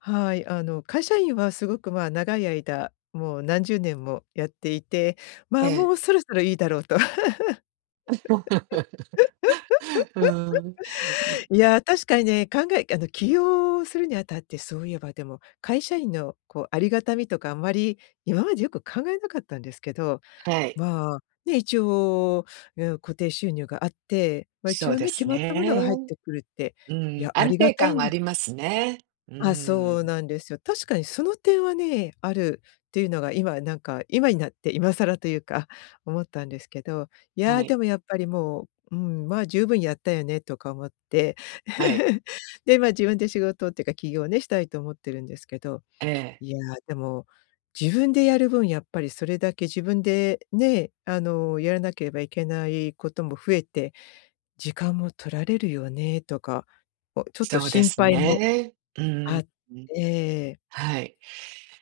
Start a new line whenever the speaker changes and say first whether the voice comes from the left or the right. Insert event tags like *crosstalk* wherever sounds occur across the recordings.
left: はい。あの会社員は、すごく、ま、長い間もう何十年もやっていて、
right: え
left: まあ、も
right: え。
left: うそろそろいいだろうと。
right: *laughs* うーん。ん。
left: *laughs* いや、確かにね、考えあの起業するにあたって、そういえばでも、会社員のこう、ありがたみとかあんまり今までよく考えなかったんですけど、
right: はい。
left: まあ、ね、一応、ゆう固定収入があって、ま、一
right: そう
left: 応
right: で
left: ね、決
right: す
left: まったもの
right: ね。
left: が入ってくるって、
right: う
left: い
right: ん、
left: や、あ
right: 安
left: りが
right: 定
left: たい
right: 感は
left: ん
right: あ
left: だ
right: りますね。う
left: あ、そう
right: ん。
left: なんですよ。確かにその点はね、あるっていうのが今なんか、今になって今更というか、思ったんですけど、い
right: は
left: や
right: い。
left: でもやっぱりもう、うーん、ま、十分やったよねとか思って。
right: はい。
left: *laughs* で、ま、自分で仕事っていうか起業をね、したいと思ってるんですけど、
right: ええ。
left: いや、でも、自分でやる分やっぱりそれだけ、自分でね、あの、やらなければいけないことも増えて、時間も取られるよねとか、おちょっと
right: そうで
left: 心
right: す
left: 配も
right: ね。うん。
left: あ
right: ん。
left: って。
right: はい、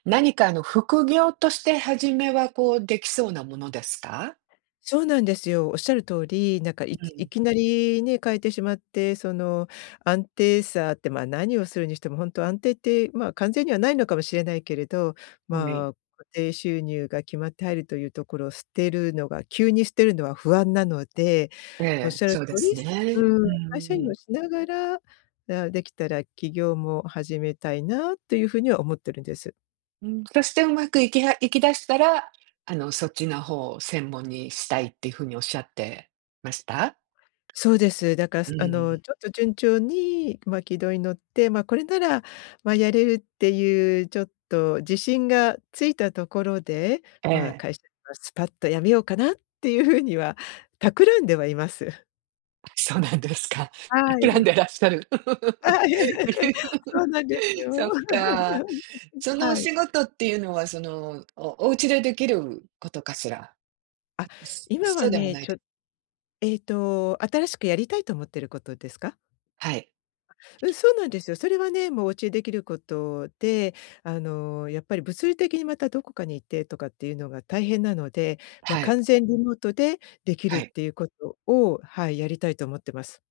right: 何かあの副業として、初めはこう出来そうなものですか？
left: そうなんですよ。仰る通り、なんか、い
right: う
left: きい
right: ん。
left: きなりね、変えてしまって、その安定さって、まあ、何をするにしてもほんと安定って、まあ、完全には無いのかもしれないけれど、
right: おみ
left: まあ、固定収入が決まって入るというところを捨てるのが、急に捨てるのは不安なので、
right: ええ、
left: 仰る
right: そうで
left: 通
right: す
left: り、すう
right: ね。
left: ー
right: う
left: ん、会
right: ん
left: 社員
right: う
left: を
right: ん。
left: しながら、ああ、出来たら起業も始めたいな、という風には思ってるんです。
right: うん、そしてうまくいきはいきだしたら、あのそっちの方を専門にしたいって風に仰ってました？
left: そうです。だから
right: う
left: すあの
right: ん。
left: ちょっと順調に、ま、軌道に乗って、ま、これなら、ま、やれるっていうちょっと自信がついたところで、
right: え
left: まあ、
right: え。
left: 会社はスパッと辞めようかなっていう風には、企んではいます。
right: あ、そうなんですか。
left: は
right: 企ん
left: い。
right: でらっしゃる。
left: *laughs* そうなんです
right: *laughs* そ
left: よ。
right: っか。
left: *laughs*
right: そのお
left: はい。
right: 仕事っていうのは、その、おおうちで出来ることかしら？
left: あ、
right: *unintelligible*
left: 今
right: そ
left: は
right: うでも
left: ね、
right: ない
left: ち
right: と
left: ょええと、新しくやりたいと思ってることですか？
right: はい。
left: うん、そうなんですよ。それはね、もうおうちで出来ることで、あの、やっぱり物理的にまたどこかに行って、とかっていうのが大変なので、ま、
right: はい。
left: 完全リモートで出来る
right: は
left: っ
right: い。
left: ていうことを、はい、やりたいと思ってます。